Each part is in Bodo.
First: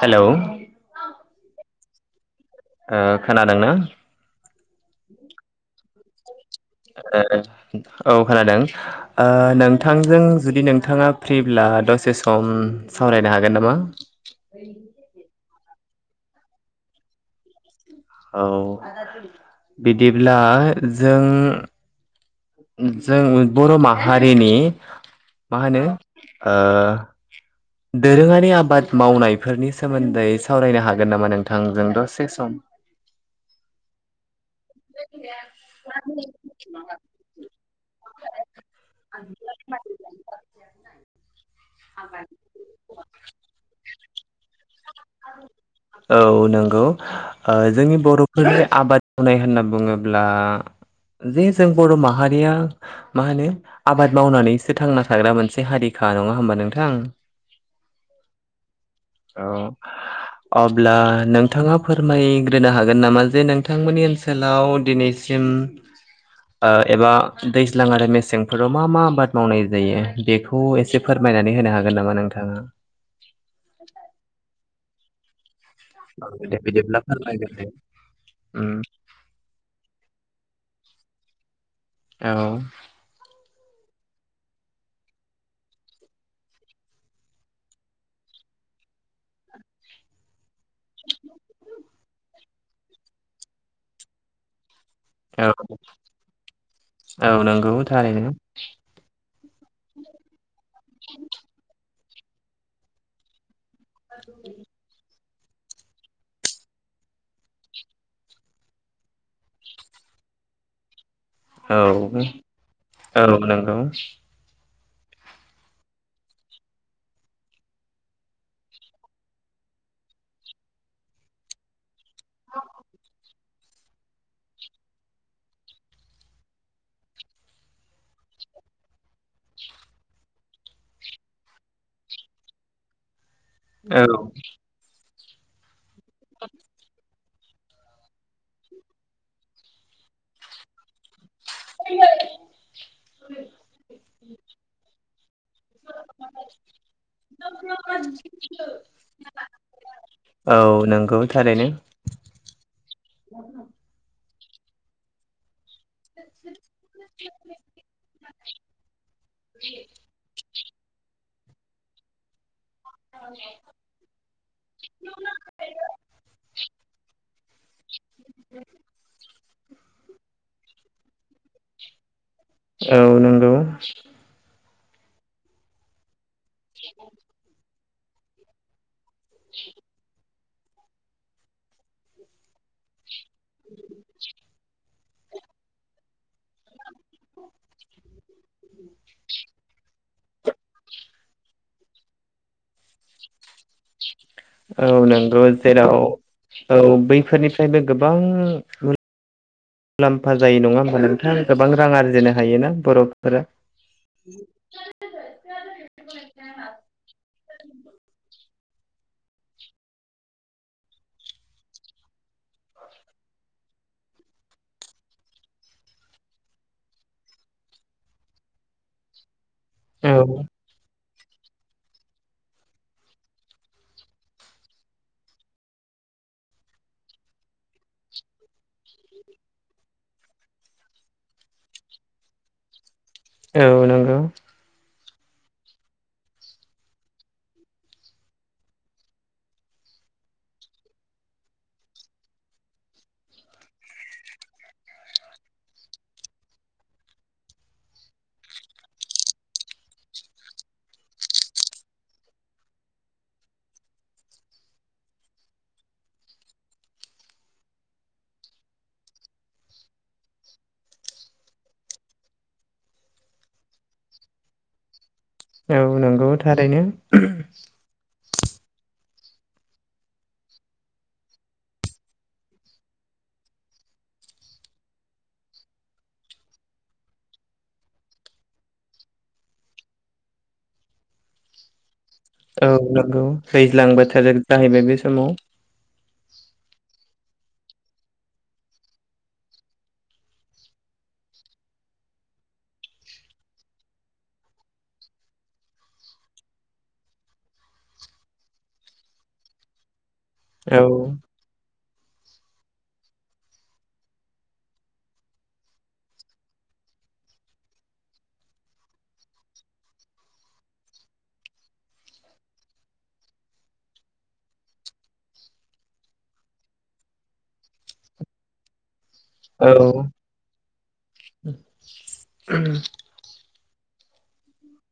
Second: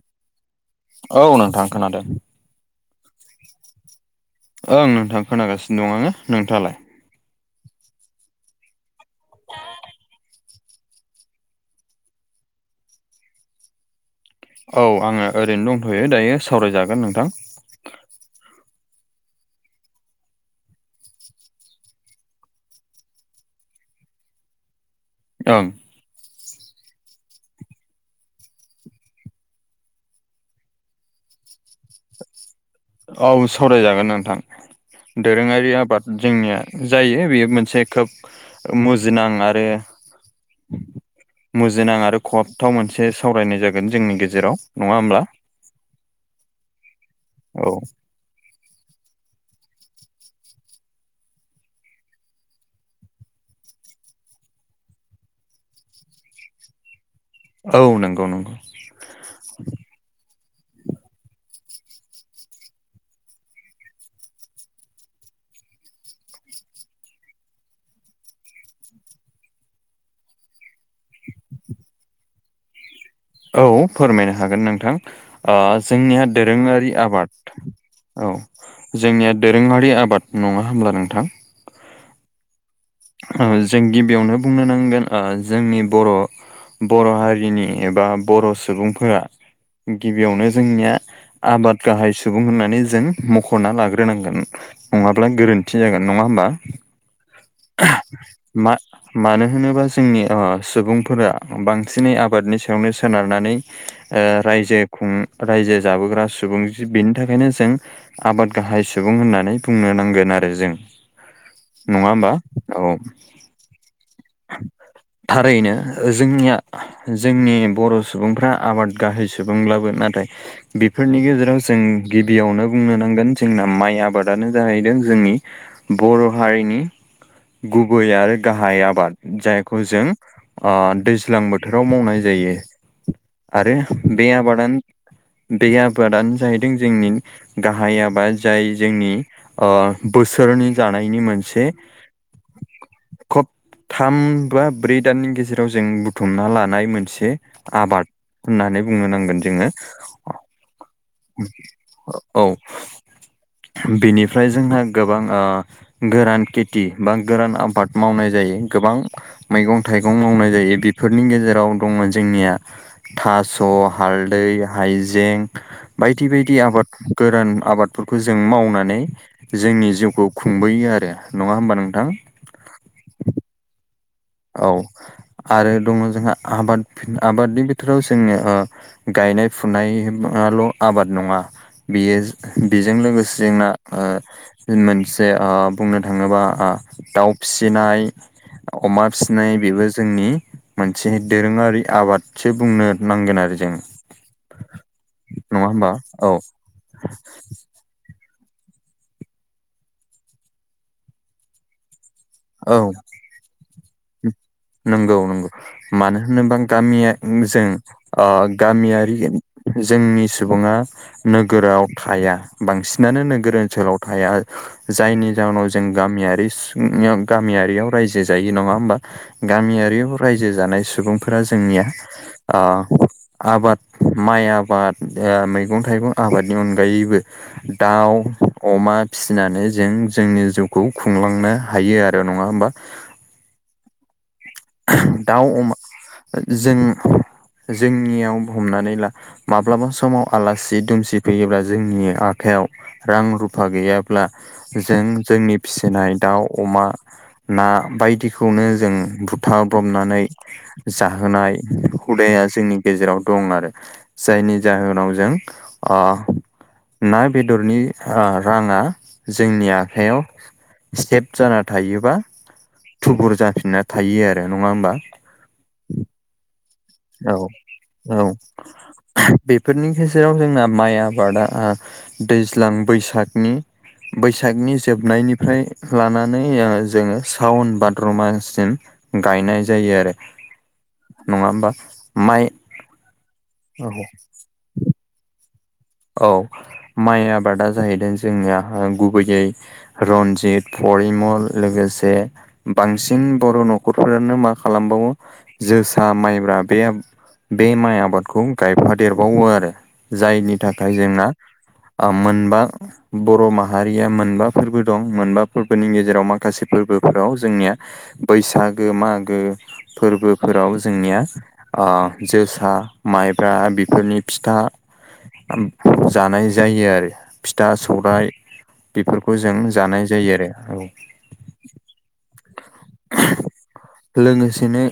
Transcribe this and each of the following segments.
हेलौ औ नोंथां खोनादों। ओ खोनादों ना? ओं नोंथां खोनागासिनो दं आङो नोंथाङालाय? ए ए औ खोनादों। ओ नोंथांजों जुदि नोंथाङा फ्रिब्ला दसे सम सावरायनो हागोन नामा? औ आङो ओरैनो दंथ'यो दायो सावरायजागोन नोंथां। औ बिदिब्ला जों जों बर' माहारिनि मा ओं होनो ओ दोरोङारि आबाद मावनायफोरनि सोमोन्दै सावरायनो हागोन नामा नोंथांजों दसे सम? औ सावरायजागोन नोंथां दोरोङारि आबाद जोंनिया जायो बेयो मोनसे खोब मुजिनां आरो मु जिनां आरो खहाबथाव मोनसे सावरायनाय जागोन जोंनि गेजेराव नङा होमब्ला? औ नोंगौ। ओ औ जोंनि बर'फोरनि आबाद होननाय होनना बुङोब्ला जे जों बर' माहारिया मा होनो आबाद मावनानैसो थांना थाग्रा मोनसे हारिखा नङा होमबा नोंथां? औ नंगौ नंगौ। औ अब्ला नोंथाङा फोरमायग्रोनो हागोन नामा जे नोंथांमोननि ओनसोलाव दिनै सिम ओ एबा दैज्लां आरो मेसेंफोराव मा मा आबाद मावनाय जायो बे खौ एसे फोरमायनानै होनो हागोन नामा नोंथाङा? औ फोरमायनो हागोन नोंथां। ओ जोंनिया दे दोरोङारि बिदिब्ला आबाद फोरमायग्रोदो। औ। उम जोंनिया दोरोङारि आबाद नङा होमब्ला नोंथां? औ। ओ जों गिबियावनो बुंनो नांगोन ओ जोंनि बर' बर' हारिनि एबा बर' सुबुंफोरा गिबियावनो जोंनिया आबाद गाहाय सुबुं होननानै जों मख'ना लाग्रोनांगोन। नङाब्ला औ गोरोन्थि जागोन नङा होमबा! औ नोंगौ थारैनो। मा-मानो होनोबा जोंनि ओ सुबुंफोरा बां सिनै आबादनि सायावनो सोनारनानै ओ रायजो उम रायजो जाबोग्रा सुबुं जि बेनि थाखायनो जों आबाद गाहाय सुबुं होननानै बुंनो नांगोन आरो जों। नङा होमबा औ। औ। नोंगौ। [inaudible] थारैनो जोंनिया जोंनि बर' सुबुंफ्रा आबाद गाहाय सुबुंब्लाबो नाथाय बिफोरनि गेजेराव जों गिबियावनो बुंनो नांगोन जोंना माइ आबादानो जाहैदों जोंनि बर' हारिनि गुबै आरो गाहाय आबाद। जायखौ जों ओ दैज्लां बोथोराव मावनाय जायो। आरो औ बे आबादानो बे आबादानो जाहैदों जोंनि गाहाय आबा जाय जोंनि ओ बोसोरनि जानायनि मोनसे खब [inaudible] थाम बा ब्रै दाननि गेजेराव जों बुथुमना लानाय मोनसे आबाद होननानै बुंनो नांगोन जोङो। औ नोंगौ थारैनो। औ बेनिफ्राय जोंहा गोबां ओ गोरान खेथि बा गोरान आबाद मावनाय जायो गोबां मैगं थाइगं मावनाय जायो बेफोर नि गेजेराव दङ जोंनिया थास' हालदै हाइजें बायदि बायदि आबाद गोरान आबादफोरखौ जों मावनानै जोंनि जिउखौ खुंबोयो आरो नङा होमबा नोंथां औ नंगौ औ आरो दङ जोंहा आबाद आबादनि बिथोराव जोङो गायनाय फुनायल' आबाद नङा बेयो बेजों लोगोसे जेंना मोनसे बुंनो थाङोबा दाउ फिसिनाय अमा फिसिनाय बेबो जोंनि मोनसे दोरोङारि आबादसो बुंनो नांगोन आरो जों औ नंगौ नङा जेराव होमबा औ बैफोरनिफ्रायबो गोबां मुलाम्फा जायो नङा होमबा नोंथाङा गोबां रां आरजेनो हायोना औ बरफफोरा नंगौ नंगौ मानो होनोबा गामिया जों गामियारि जोंनि सुबुङा नोगोराव थाया बांसिनानो नोगोर ओनसोलाव थाया जायनि जाउनाव जों गामियारि गामियारियाव रायजो जायो नङा होमबा गामियारि औ रायजो जानाय सुबुंफोरा जोंनिया आबाद माइ आबाद मैगं थाइगं आबादनि अनगायैबो दाउ अमा फिसिनानै जों जोंनि जिउखौ खुंलांनो हायो आरो नङा होमबा औ नगौ दाउ अमा जों जोंनियाव हमनानै ला माब्लाबा समाव आलासि दुमसि फैयोब्ला जोंनि आखाइयाव रां रुफा गैयाब्ला जों जोंनि फिसिनाय दाउ अमा ना बायदिखौनो जों बुथाब्रबनानै जाहोनाय हुदाया जोंनि गेजेराव दं आरो जायनि जाहोनाव जों ना बेदरनि राङा जोंनि आखाइयाव स्टेप जाना थायोबा थुबुर जाफिनना थायो आरो नङा होमबा औ नंगौ थारैनो औ औ बेफोरनि गेजेराव जोंना माइ आबादा दैज्लां बैसागनि बैसागनि जोबनायनिफ्राय लानानै जोङो सावन भाद्रमासिम गायनाय जायो आरो नङा होमबा माइ औ नंगौ दैज्लां बोथोर जाहैबाय बे समाव औ माइ आबादा जाहैदों जोंनिया गुबैयै रन्जित परिमल लोगोसे बांसिन बर' न'खरफोरानो मा खालामबावो जोसा माइब्रा बे बे माइ आबादखौ गायफादेरबावो आरो जायनि औ थाखाय जोंना मोनबा बर' माहारिया मोनबा फोरबो दं मोनबा फोरबोनि गेजेराव माखासे फोरबोफोराव जोंनिया बैसागो मागो फोरबोफोराव जोंनिया जोसा माइब्रा बेफोरनि फिथा जानाय जायो आरो फिथा सौराइ बेफोरखौ जों औ जानाय जायो आरो औ [inaudible] लोङोसेनो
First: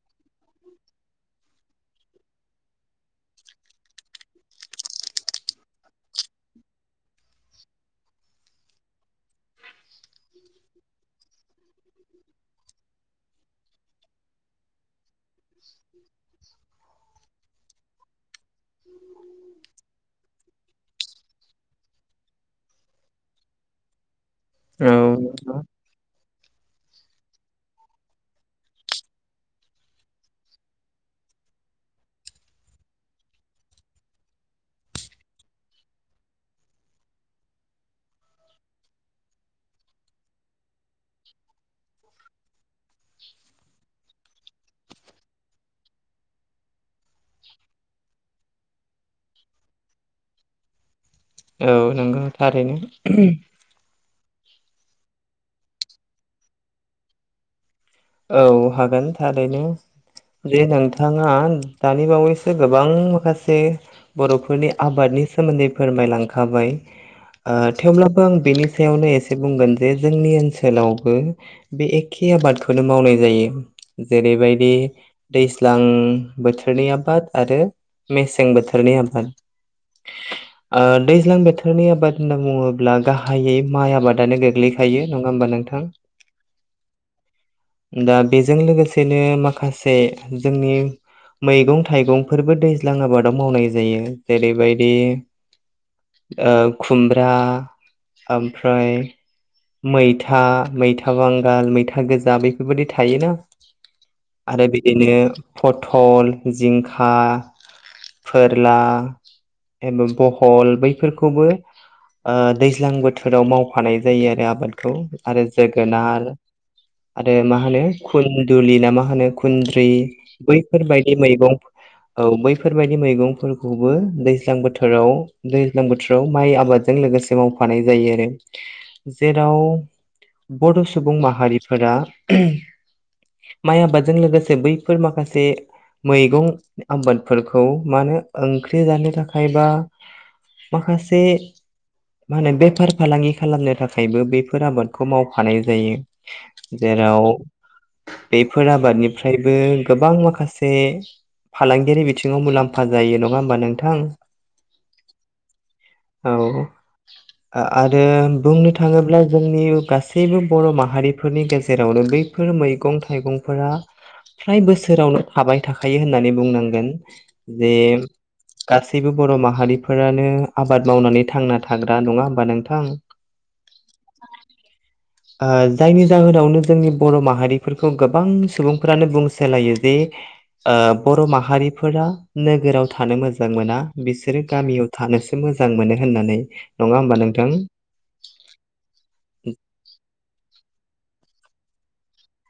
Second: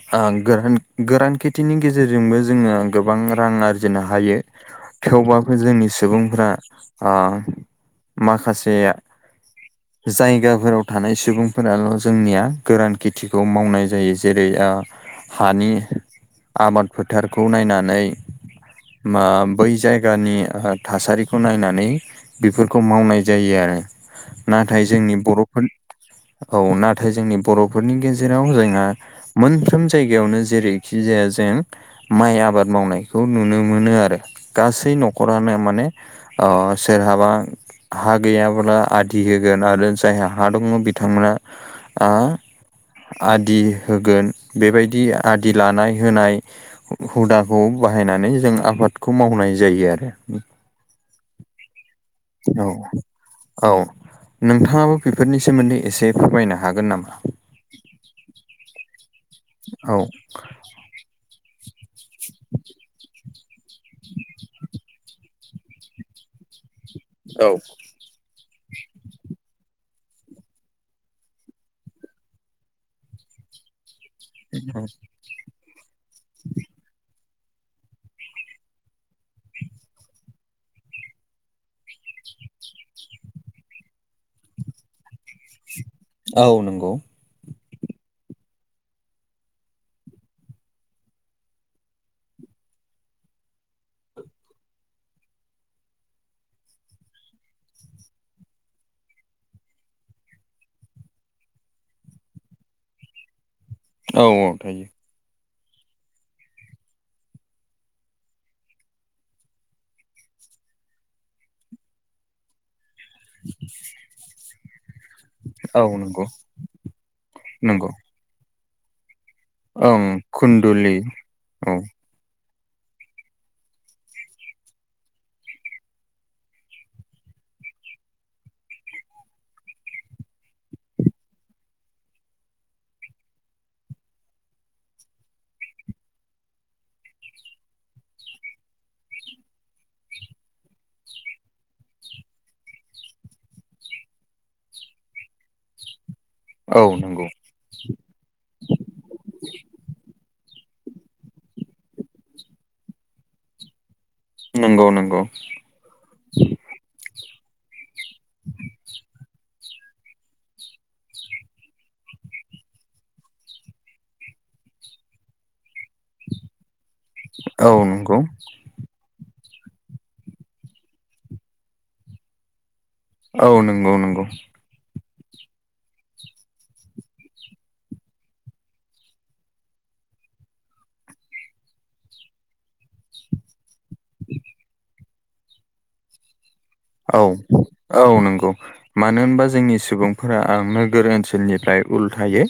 गोरान गोरान खेथिनि गेजेरजोंबो जोङो गोबां रां आरजि जोंनाहायो थेवबाबो जोंनि सुबुंफोरा ओ माखासे जायगाफोराव थानाय सुबुंफोराल' जोंनिया गोरान खेथिखौ मावनाय जायो जेरै हानि आबाद फोथारखौ नायनानै मा बै जायगानि थासारिखौ नायनानै बेफोरखौ मावनाय जायो आरो। नाथाय औ जोंनि बर'फोर औ नाथाय जोंनि बर'फोरनि गेजेराव जोंहा मोनफ्रोम जायगायावनो जेरैखि जाया जों माइ आबाद मावनायखौ नुनो मोनो आरो गासै न'खरानो माने सोरहाबा हा गैयाब्ला आदि होगोन आरो जायहा हा दङ बिथांमोना आदि होगोन बेबायदि आदि लानाय होनाय हुदाखौ बाहायनानै जों आबादखौ मावनाय जायो आरो। औ नंगौ औ थारैनो औ नोंथाङाबो बेफोरनि सोमोन्दै एसे फोरमायनो हागोन नामा? औ हागोन थारैनो औ जे नोंथाङा दानि बावैसो गोबां माखासे बर'फोरनि आबादनि सोमोन्दै फोरमायलांखाबाय थेवब्लाबो आं बेनि सायावनो एसे बुंगोन जे जोंनि ओनसोलावबो बे एखे आबादखौ फोरनो मावनाय जायो जेरैबायदि दैज्लां बोथोरनि आबाद आरो मेसें बोथोरनि आबाद दैज्लां बोथोरनि आबाद होनना बुङोब्ला गाहायै माइ आबादानो गोग्लै थायो नङा होमबा नोंथां? औ नंगौ दा बेजों लोगोसेनो माखासे जोंनि मैगं थाइगंफोरबो दैज्लां आबादाव मावनाय जायो जेरैबायदि खुमब्रा ओमफ्राय मैथा मैथा बांगाल मैथा था गोजा बेफोरबायदि थायोना औ औ आरो थायो बिदिनो पथल जिंखा फोरला एबा बहल बैफोरखौबो दैज्लां बोथो बोथोराव मावफानाय जायो आरो आबादखौ आरो औ नंगौ जोगोनार मा होनो नंगौ खुन्दुलि ना मा होनो खुन्द्रि ओं खुन्दुलि बैफोरबायदि मैगं औ औ बैफोरबायदि मैगंफोरखौबो दैज्लां बोथोराव दैज्लां बोथोराव माइ आबादजों लोगोसे मावफानाय जायो आरो जेराव बड' सुबुं माहारि हारिफोरा माइ आबादजों लोगोसे बैफोर माखासे मैगं आबादफोरखौ मानो ओंख्रि जानो थाखायबा, माखासे, मा होनो बेफार फालांगि खालामनो थाखायबो बेफोर आबादखौ मावफानाय जायो। औ नंगौ जेराव बेफोर आबादनिफ्रायबो गोबां माखासे, फालांगियारि बिथिङाव मुलाम्फा जायो नङा होमबा नोंथां, नंगौ नंगौ, औ आरो बुंनो थाङोब्ला जोंनि गासै, जेबो बर' माहारिफोरनि गेजेरावनो बैफोर मैगं थाइगंफोरा फ्राय बोसोरावनो थाबाय थाखायो होननानै बुंनांगोन औ जे नंगौ गासैबो बर' माहारिफोरानो आबाद मावनानै थांना थाग्रा नङा होमबा नोंथां? औ नंगौ नंगौ आ जायनि जाहोनावनो जोंनि बर' माहारिफोरखौ गोबां सुबुंफोरानो बुंसोलायो जे बर' माहारिफोरा नोगोराव थानो मोजां मोना बिसोरो गामियाव थानोसो मोजां मोनो होननानै, नङा होमबा औ नोंथां? औ नंगौ मानो होनबा जोंनि सुबुंफोरा आं नोगोरथिल निफ्राय उल्थायै,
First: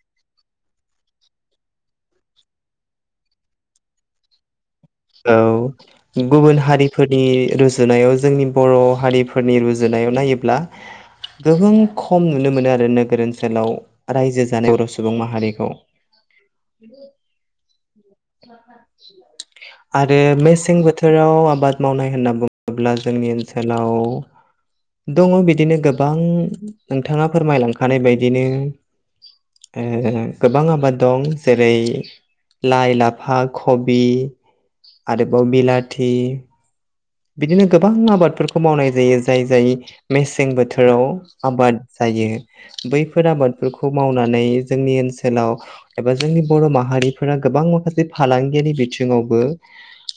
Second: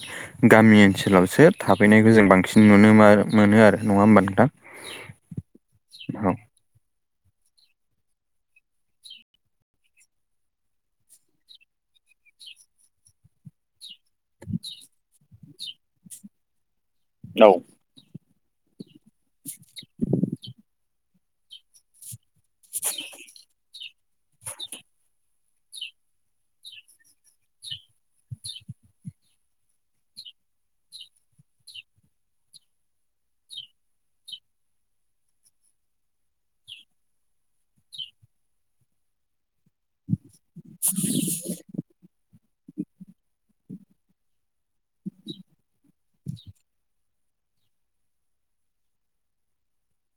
गामि ओनसोलावसो थाफैनायखौ जों बांसिन नुनो मोनो आरो नङा ओनबा नोंथां, औ गुबुन हारि, फोरनि रुजुनायाव जोंनि बर' हारिफोरनि रुजुनायाव नायोब्ला, गोबां खम नुनो मोनो आरो नोगोर ओनसोलाव रायजो जानाय बर' सुबुं माहारिखौ, औ [unintelligible] [unintelligible] आरो मेसें बोथोराव आबाद मावनाय होनना बुं, अब्ला जोंनि ओनसोलाव, दङ बिदिनो गोबां नोंथाङा फोरमायलांखानाय बायदिनो, गोबां आबाद दं जेरै लाय लाफ लाफा, खबि आरोबाव बिलाथि, बिदिनो गोबां आबादफोरखौ मावनाय जायो जाय जाय मेसे, मेसें बोथोराव आबाद जायो। बैफोर आबादफोरखौ मावनानै जोंनि ओनसोलाव, एबा जोंनि बर' माहारिफोरा गोबां माखासे फालांगियारि बिथिङावबो,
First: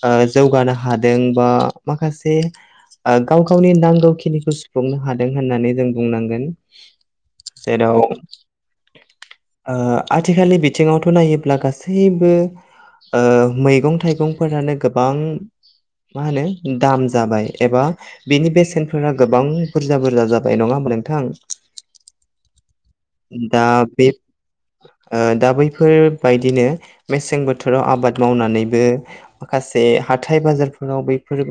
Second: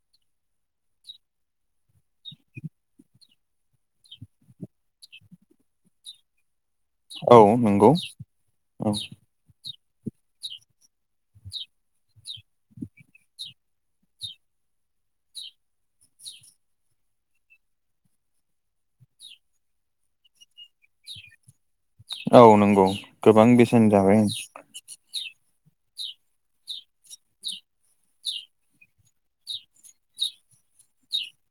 ओ जौगानो हादों बा, माखासे गाव गावनि नांगौखिनिखौ सुफुंनो हादों होननानै जों बुंनांगोन, औ नंगौ जेराव औ ओ आथिखालनि बिथिङावथ' नायोब्ला गासैबो, ओ मैगं थाइगंफोरानो गोबां मा होनो, दाम जाबाय एबा, बिनि बेसेनफोरा गोबां बुरजा बुरजा जाबाय नङा होमबा नोंथां, औ नंगौ गोबां दा बेसेन बे जाबाय, ओ दा बैफोरबायदिनो मेसें बोथोराव आबाद मावनानैबो, माखासे हाथाय बाजारफोराव बैफोर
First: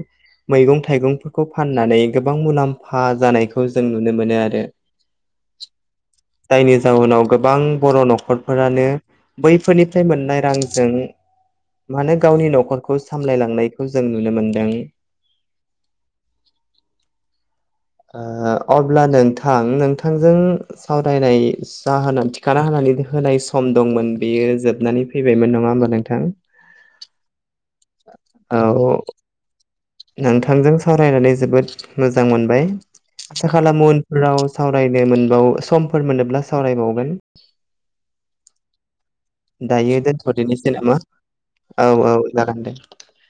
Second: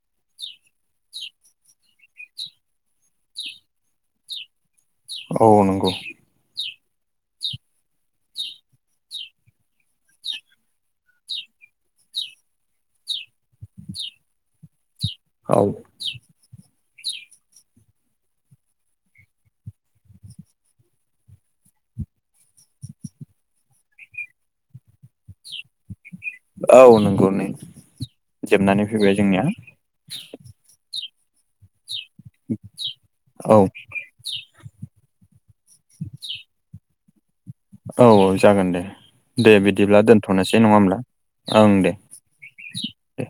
मैगं थाइगंफोरखौ फाननानै गोबां मुलाम्फा जानायखौ जों नुनो मोनो आरो औ नंगौ, जायनि जाहुनाव गोबां बर' न'खरफोरानो, बैफोरनिफ्राय मोननाय रांजों, मानो गावनि न'खरखौ सामलायलांनायखौ जों नुनो मोनदों, औ [inaudible] अब्ला नोंथां नोंथांजों, सावरायनाय जाहोना थिखाना होनानै होनाय सम दंमोन बेयो जोबनानै, फैबायमोन नङा होमबा नोंथां, औ नंगौ नै जोबनानै औ फैबाय जोंनिया, नोंथांजों सावरायनानै जोबोद मोजां मोनबाय आसा औ खालामो राव सावरायनो मोनबावो समफोर मोनोब्ला सावरायबावगोन। औ औ जागोन दे दे दायो बिदिब्ला दोनथ'नोसै दोनथ'दिनोसै नंङा नामा होमब्ला? ओं औ दे। औ जागोन दे दे